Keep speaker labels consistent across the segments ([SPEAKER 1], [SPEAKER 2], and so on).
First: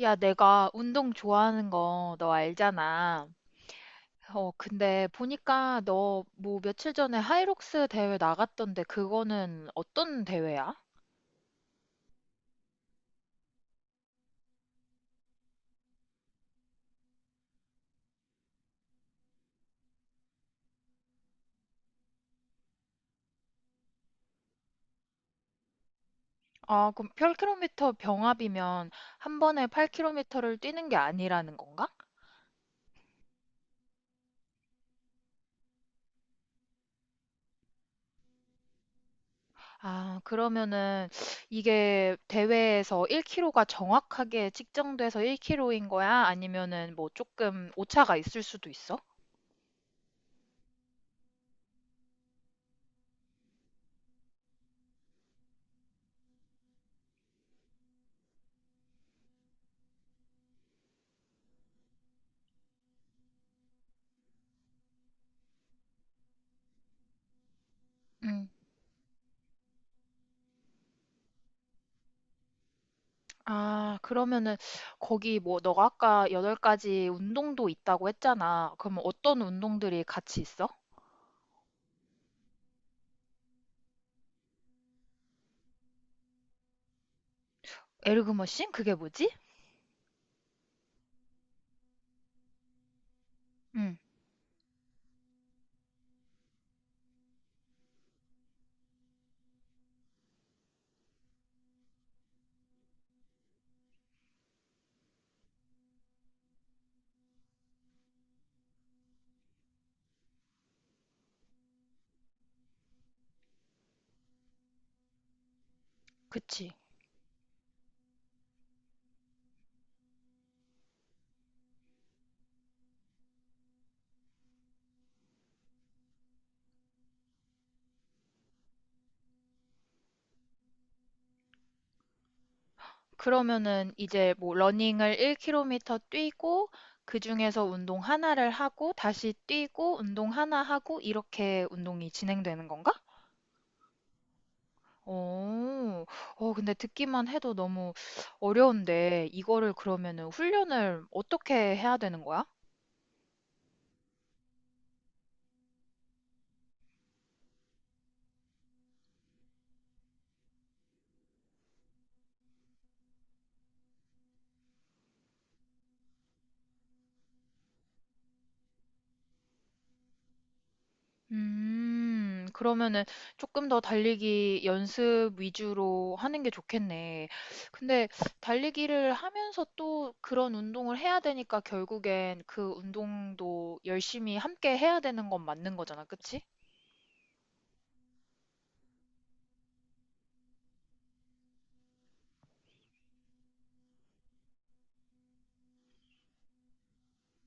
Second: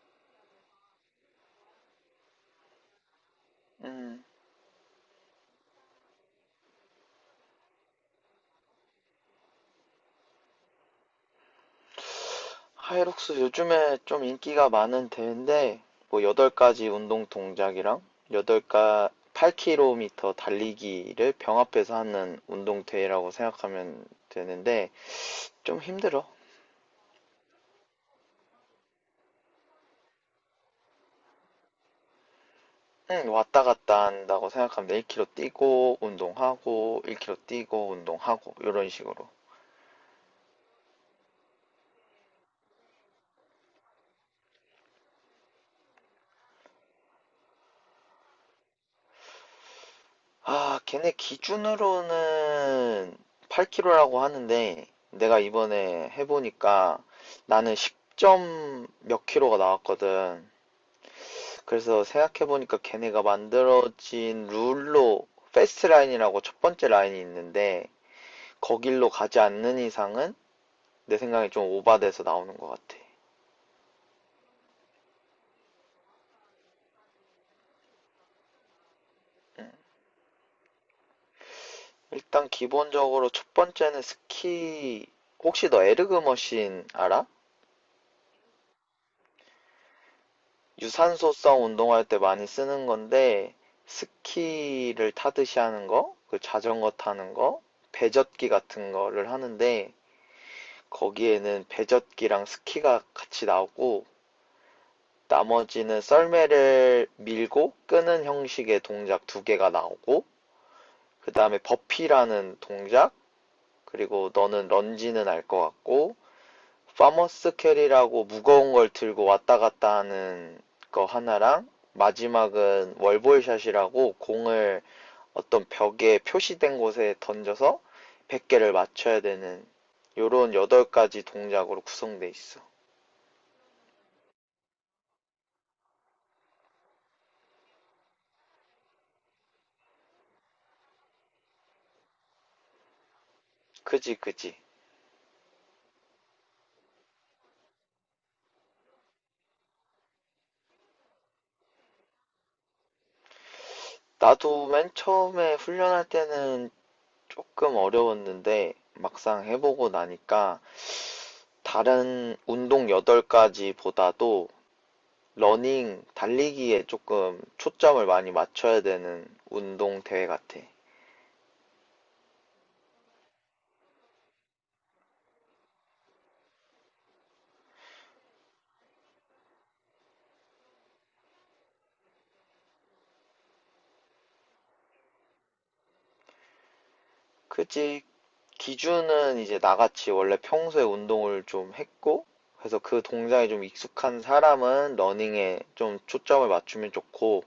[SPEAKER 1] 야, 내가 운동 좋아하는 거 너 알잖아.
[SPEAKER 2] 음,
[SPEAKER 1] 어, 근데 보니까 너 뭐 며칠 전에 하이록스 대회 나갔던데 그거는 어떤 대회야?
[SPEAKER 2] 하이록스 요즘에 좀 인기가 많은 대회인데, 뭐, 8가지 운동 동작이랑 8가 로 k m 달리기를 병합해서 하는 운동 대회라고 생각하면 되는데, 좀 힘들어.
[SPEAKER 1] 아, 그럼 8km 병합이면 한 번에 8km를 뛰는 게 아니라는 건가?
[SPEAKER 2] 응, 왔다 갔다 한다고 생각하면 돼. 1km 뛰고, 운동하고, 1km 뛰고, 운동하고, 이런 식으로.
[SPEAKER 1] 아, 그러면은 이게 대회에서 1km가 정확하게 측정돼서 1km인 거야? 아니면은 뭐 조금 오차가 있을 수도 있어?
[SPEAKER 2] 아, 걔네 기준으로는 8kg라고 하는데, 내가 이번에 해보니까 나는 10점 몇 킬로가 나왔거든. 그래서 생각해보니까 걔네가 만들어진 룰로, 패스트 라인이라고 첫 번째 라인이 있는데,
[SPEAKER 1] 음.
[SPEAKER 2] 거길로 가지 않는 이상은 내 생각에 좀 오바돼서 나오는 것 같아.
[SPEAKER 1] 아, 그러면은 거기 뭐 너가 아까 8가지 운동도 있다고 했잖아. 그러면 어떤 운동들이 같이 있어?
[SPEAKER 2] 일단 기본적으로 첫 번째는 스키, 혹시 너 에르그 머신 알아?
[SPEAKER 1] 에르그머신? 그게 뭐지?
[SPEAKER 2] 유산소성 운동할 때 많이 쓰는 건데
[SPEAKER 1] 응,
[SPEAKER 2] 스키를 타듯이 하는 거, 그 자전거 타는 거, 배젓기 같은 거를 하는데 거기에는 배젓기랑 스키가 같이 나오고 나머지는 썰매를 밀고 끄는 형식의 동작 두 개가 나오고 그 다음에 버피라는 동작 그리고 너는 런지는 알 것 같고
[SPEAKER 1] 그치.
[SPEAKER 2] 파머스 캐리라고 무거운 걸 들고 왔다 갔다 하는 거 하나랑 마지막은 월볼샷이라고 공을 어떤 벽에 표시된 곳에 던져서 100개를 맞춰야 되는 요런 8가지 동작으로 구성돼 있어.
[SPEAKER 1] 그러면은 이제 뭐 러닝을 1km 뛰고 그중에서 운동 하나를 하고 다시 뛰고 운동 하나 하고 이렇게 운동이 진행되는 건가?
[SPEAKER 2] 그지, 그지.
[SPEAKER 1] 오, 어, 근데 듣기만 해도 너무 어려운데 이거를 그러면은 훈련을 어떻게 해야 되는 거야?
[SPEAKER 2] 나도 맨 처음에 훈련할 때는 조금 어려웠는데 막상 해보고 나니까 다른 운동 8가지보다도 러닝, 달리기에 조금 초점을 많이 맞춰야 되는 운동 대회 같아.
[SPEAKER 1] 그러면은 조금 더 달리기 연습 위주로 하는 게 좋겠네. 근데 달리기를 하면서 또 그런 운동을 해야 되니까 결국엔 그 운동도 열심히 함께 해야 되는 건 맞는 거잖아, 그치?
[SPEAKER 2] 그치? 기준은 이제 나같이 원래 평소에 운동을 좀 했고, 그래서 그 동작이 좀 익숙한 사람은 러닝에 좀 초점을 맞추면 좋고,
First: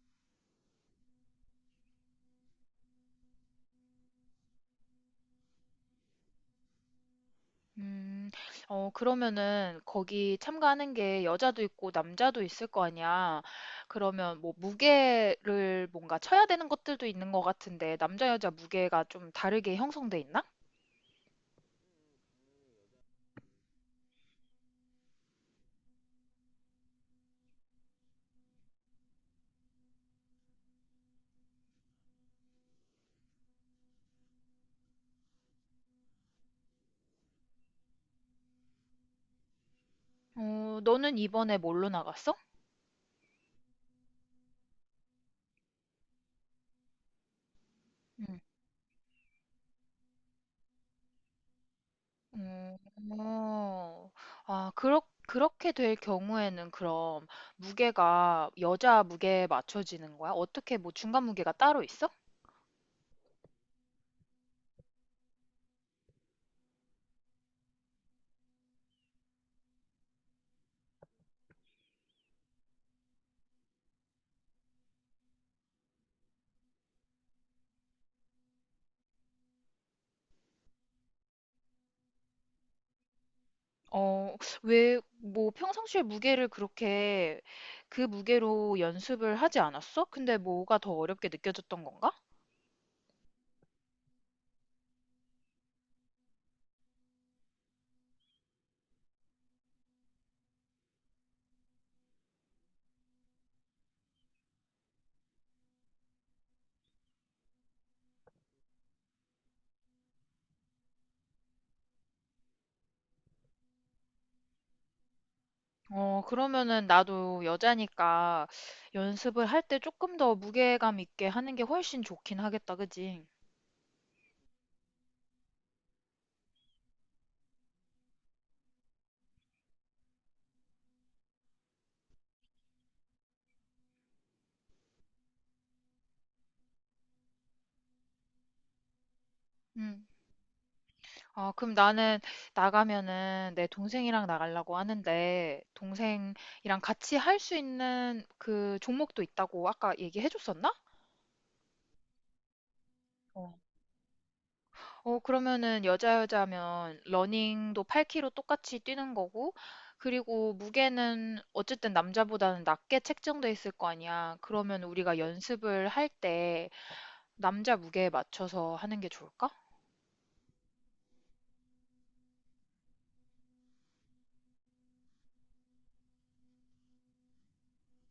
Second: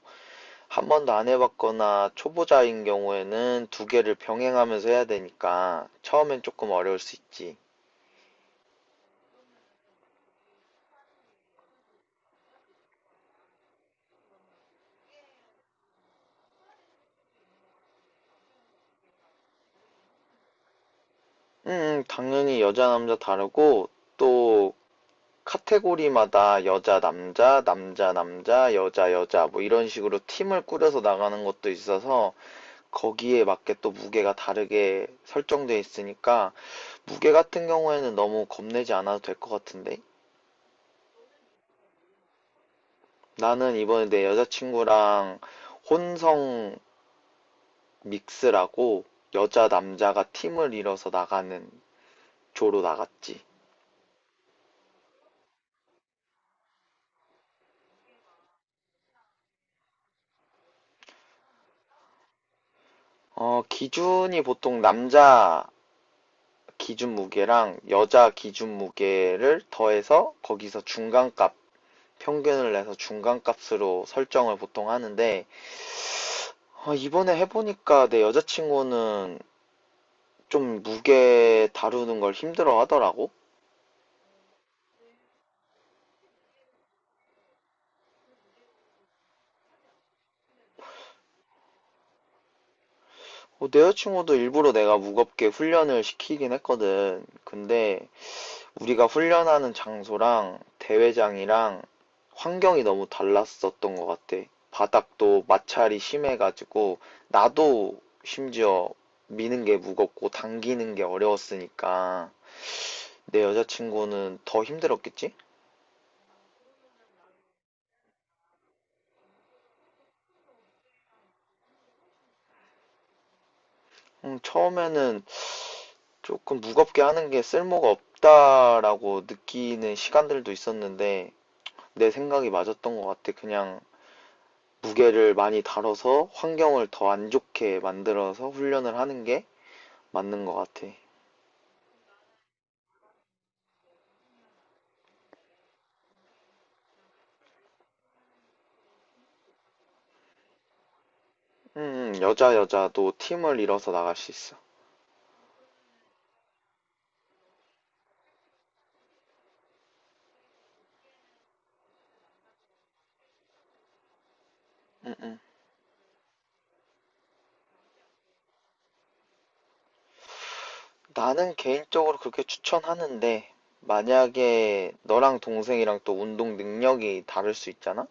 [SPEAKER 2] 한 번도 안 해봤거나 초보자인 경우에는 두 개를 병행하면서 해야 되니까 처음엔 조금 어려울 수 있지.
[SPEAKER 1] 음, 어, 그러면은 거기 참가하는 게 여자도 있고 남자도 있을 거 아니야. 그러면 뭐 무게를 뭔가 쳐야 되는 것들도 있는 것 같은데 남자 여자 무게가 좀 다르게 형성돼 있나?
[SPEAKER 2] 당연히 여자 남자 다르고 또 카테고리마다 여자, 남자, 남자, 남자, 여자, 여자 뭐 이런 식으로 팀을 꾸려서 나가는 것도 있어서 거기에 맞게 또 무게가 다르게 설정돼 있으니까 무게 같은 경우에는 너무 겁내지 않아도 될 것 같은데
[SPEAKER 1] 어, 너는 이번에 뭘로 나갔어?
[SPEAKER 2] 나는 이번에 내 여자친구랑 혼성
[SPEAKER 1] 응.
[SPEAKER 2] 믹스라고 여자, 남자가 팀을 이뤄서 나가는
[SPEAKER 1] 어,
[SPEAKER 2] 조로 나갔지.
[SPEAKER 1] 어. 아, 그렇게 될 경우에는 그럼 무게가 여자 무게에 맞춰지는 거야? 어떻게 뭐 중간 무게가 따로 있어?
[SPEAKER 2] 어, 기준이 보통 남자 기준 무게랑 여자 기준 무게를 더해서 거기서 중간값, 평균을 내서 중간값으로 설정을 보통 하는데, 아, 이번에 해보니까 내 여자친구는 좀 무게 다루는 걸 힘들어 하더라고.
[SPEAKER 1] 어, 왜, 뭐 평상시에 무게를 그렇게 그 무게로 연습을 하지 않았어? 근데 뭐가 더 어렵게 느껴졌던 건가?
[SPEAKER 2] 어, 내 여자친구도 일부러 내가 무겁게 훈련을 시키긴 했거든. 근데 우리가 훈련하는 장소랑 대회장이랑 환경이 너무 달랐었던 것 같아. 바닥도 마찰이 심해가지고, 나도 심지어 미는 게 무겁고 당기는 게 어려웠으니까, 내 여자친구는 더 힘들었겠지?
[SPEAKER 1] 어, 그러면은 나도 여자니까 연습을 할 때 조금 더 무게감 있게 하는 게 훨씬 좋긴 하겠다, 그지?
[SPEAKER 2] 처음에는 조금 무겁게 하는 게 쓸모가 없다라고 느끼는 시간들도 있었는데, 내 생각이 맞았던 것 같아. 그냥 무게를 많이 다뤄서 환경을 더 안 좋게 만들어서 훈련을 하는 게
[SPEAKER 1] 음.
[SPEAKER 2] 맞는 것 같아.
[SPEAKER 1] 아, 그럼 나는 나가면은 내 동생이랑 나가려고 하는데, 동생이랑 같이 할 수 있는 그 종목도 있다고 아까 얘기해 줬었나?
[SPEAKER 2] 여자 여자도
[SPEAKER 1] 어,
[SPEAKER 2] 팀을 이뤄서 나갈 수 있어.
[SPEAKER 1] 어, 그러면은 여자 여자면 러닝도 8km 똑같이 뛰는 거고, 그리고 무게는 어쨌든 남자보다는 낮게 책정돼 있을 거 아니야. 그러면
[SPEAKER 2] 음,
[SPEAKER 1] 우리가
[SPEAKER 2] 음.
[SPEAKER 1] 연습을 할 때 남자 무게에 맞춰서 하는 게 좋을까?
[SPEAKER 2] 나는 개인적으로 그렇게 추천하는데 만약에 너랑 동생이랑 또 운동 능력이 다를 수 있잖아?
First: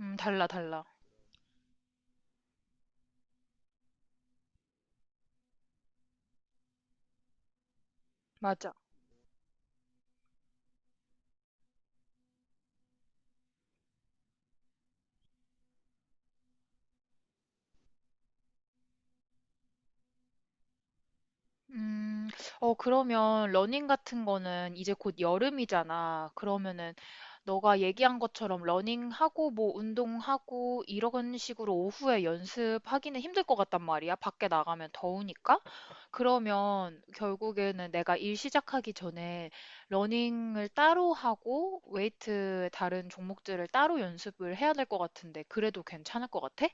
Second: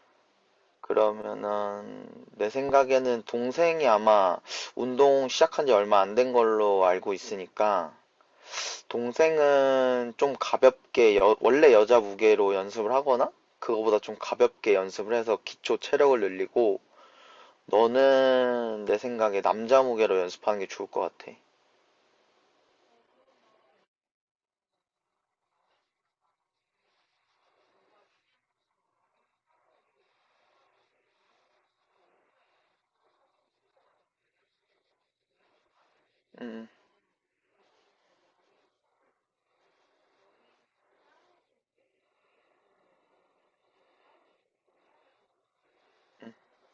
[SPEAKER 1] 달라, 달라.
[SPEAKER 2] 그러면은 내 생각에는 동생이 아마 운동 시작한 지 얼마 안 된 걸로 알고 있으니까
[SPEAKER 1] 맞아.
[SPEAKER 2] 동생은 좀 가볍게 원래 여자 무게로 연습을 하거나 그거보다 좀 가볍게 연습을 해서 기초 체력을 늘리고 너는 내 생각에 남자 무게로 연습하는 게 좋을 것 같아.
[SPEAKER 1] 음, 어, 그러면 러닝 같은 거는 이제 곧 여름이잖아. 그러면은 너가 얘기한 것처럼 러닝하고 뭐 운동하고 이런 식으로 오후에 연습하기는 힘들 것 같단 말이야. 밖에 나가면 더우니까.
[SPEAKER 2] 음,
[SPEAKER 1] 그러면 결국에는 내가 일 시작하기 전에 러닝을 따로 하고 웨이트 다른 종목들을 따로 연습을 해야 될 것 같은데 그래도 괜찮을 것 같아?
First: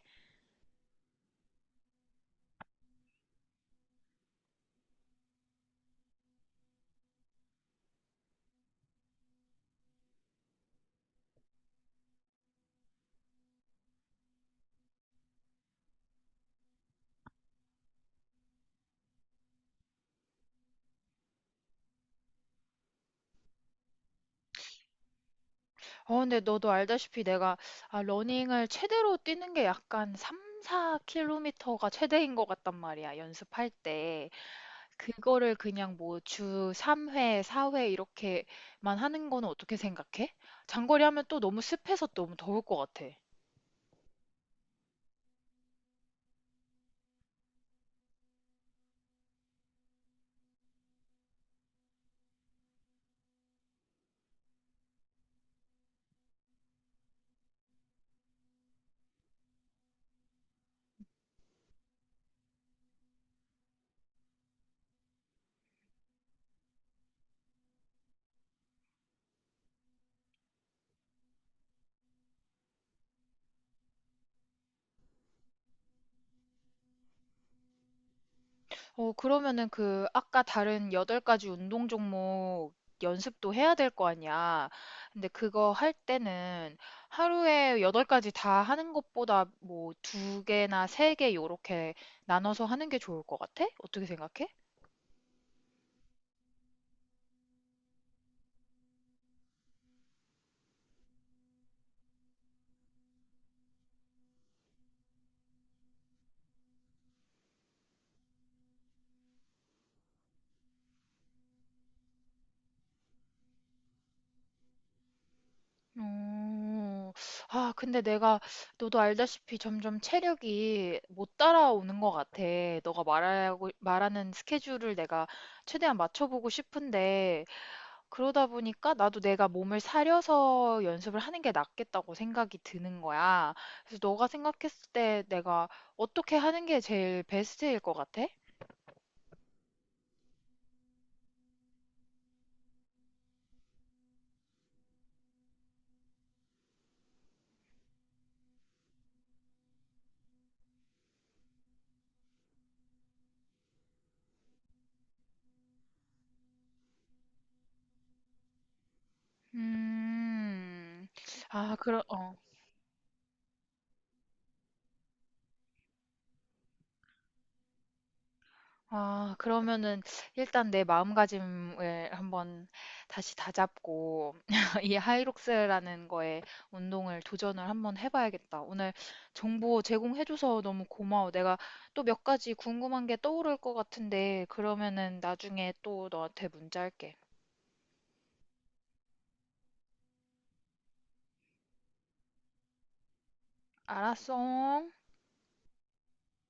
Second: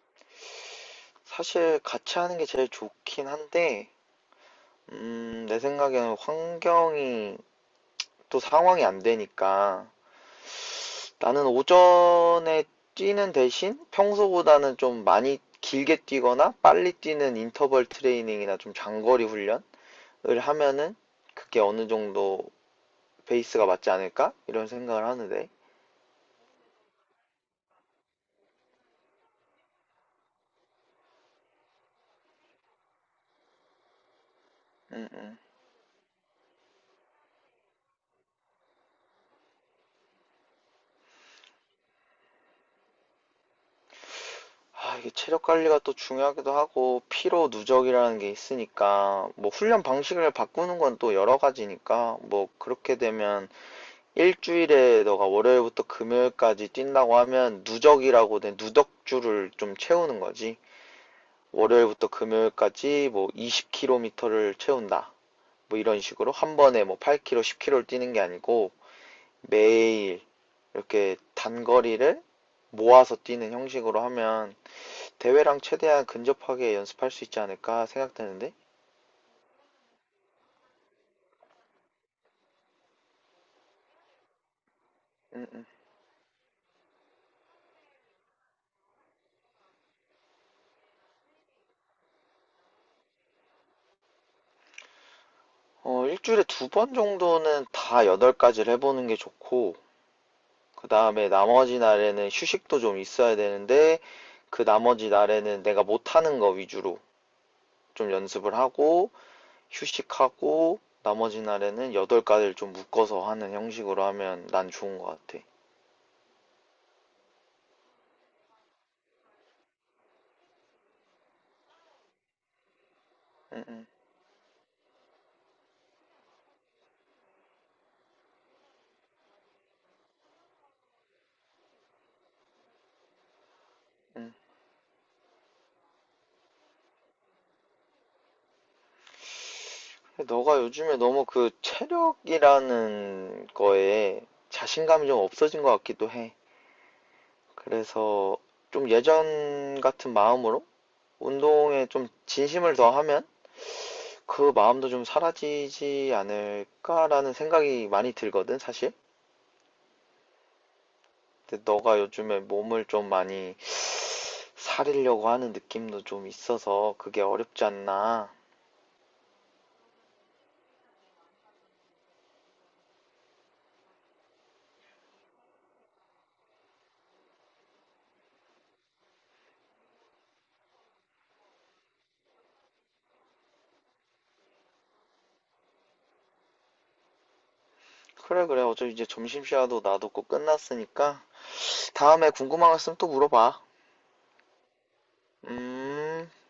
[SPEAKER 2] 사실 같이 하는 게 제일 좋긴 한데, 내 생각에는 환경이 또 상황이 안 되니까 나는 오전에 뛰는 대신 평소보다는 좀 많이 길게 뛰거나 빨리 뛰는 인터벌 트레이닝이나 좀 장거리 훈련을 하면은 그게 어느 정도 베이스가 맞지 않을까? 이런 생각을 하는데.
[SPEAKER 1] 어, 근데 너도 알다시피 내가 아, 러닝을 최대로 뛰는 게 약간 3, 4km가 최대인 것 같단 말이야, 연습할 때.
[SPEAKER 2] 음, 음.
[SPEAKER 1] 그거를 그냥 뭐 주 3회, 4회 이렇게만 하는 거는 어떻게 생각해? 장거리 하면 또 너무 습해서 너무 더울 것 같아.
[SPEAKER 2] 아, 이게 체력 관리가 또 중요하기도 하고, 피로 누적이라는 게 있으니까, 뭐, 훈련 방식을 바꾸는 건 또 여러 가지니까, 뭐, 그렇게 되면, 일주일에 너가 월요일부터 금요일까지 뛴다고 하면, 누적이라고 된 누적주를 좀 채우는 거지. 월요일부터 금요일까지 뭐, 20km를 채운다. 뭐, 이런 식으로. 한 번에 뭐, 8km, 10km를 뛰는 게 아니고, 매일, 이렇게 단거리를 모아서 뛰는 형식으로 하면, 대회랑 최대한 근접하게 연습할 수 있지 않을까 생각되는데,
[SPEAKER 1] 어, 그러면은 그 아까 다른 8가지 운동 종목 연습도 해야 될 거 아니야. 근데
[SPEAKER 2] 음, 음.
[SPEAKER 1] 그거 할 때는 하루에 8가지 다 하는 것보다 뭐 2개나 3개 요렇게 나눠서 하는 게 좋을 것 같아? 어떻게 생각해?
[SPEAKER 2] 어, 일주일에 두 번 정도는 다 8가지를 해보는 게 좋고, 그 다음에 나머지 날에는 휴식도 좀 있어야 되는데, 그 나머지 날에는 내가 못하는 거 위주로 좀 연습을 하고, 휴식하고, 나머지 날에는 8가지를 좀 묶어서 하는 형식으로 하면 난 좋은 것 같아.
[SPEAKER 1] 음, 아, 근데 너도 알다시피 점점 체력이 못 따라오는 것 같아. 너가
[SPEAKER 2] 응응.
[SPEAKER 1] 말하는 스케줄을 내가 최대한 맞춰보고 싶은데, 그러다 보니까 나도 내가 몸을 사려서 연습을 하는 게 낫겠다고 생각이 드는 거야. 그래서 너가
[SPEAKER 2] 응.
[SPEAKER 1] 생각했을 때 내가 어떻게 하는 게 제일 베스트일 것 같아?
[SPEAKER 2] 응. 너가 요즘에 너무 그 체력이라는 거에 자신감이 좀 없어진 것 같기도 해. 그래서 좀 예전 같은 마음으로 운동에 좀 진심을 더하면 그 마음도 좀 사라지지 않을까라는 생각이 많이 들거든, 사실.
[SPEAKER 1] 음,
[SPEAKER 2] 근데
[SPEAKER 1] 아,
[SPEAKER 2] 너가
[SPEAKER 1] 그럼,
[SPEAKER 2] 요즘에 몸을 좀 많이 사리려고 하는 느낌도 좀 있어서 그게 어렵지 않나.
[SPEAKER 1] 아, 그러면은 일단 내 마음가짐을 한번 다시 다잡고 이 하이록스라는 거에 운동을 도전을 한번 해봐야겠다. 오늘 정보 제공해줘서 너무 고마워. 내가 또 몇 가지 궁금한 게 떠오를 것 같은데 그러면은 나중에 또 너한테 문자 할게.
[SPEAKER 2] 그래, 그래. 어차피 이제 점심시간도 나도 꼭 끝났으니까 다음에 궁금한 거 있으면 또 물어봐.
[SPEAKER 1] 알았어.
[SPEAKER 2] 음.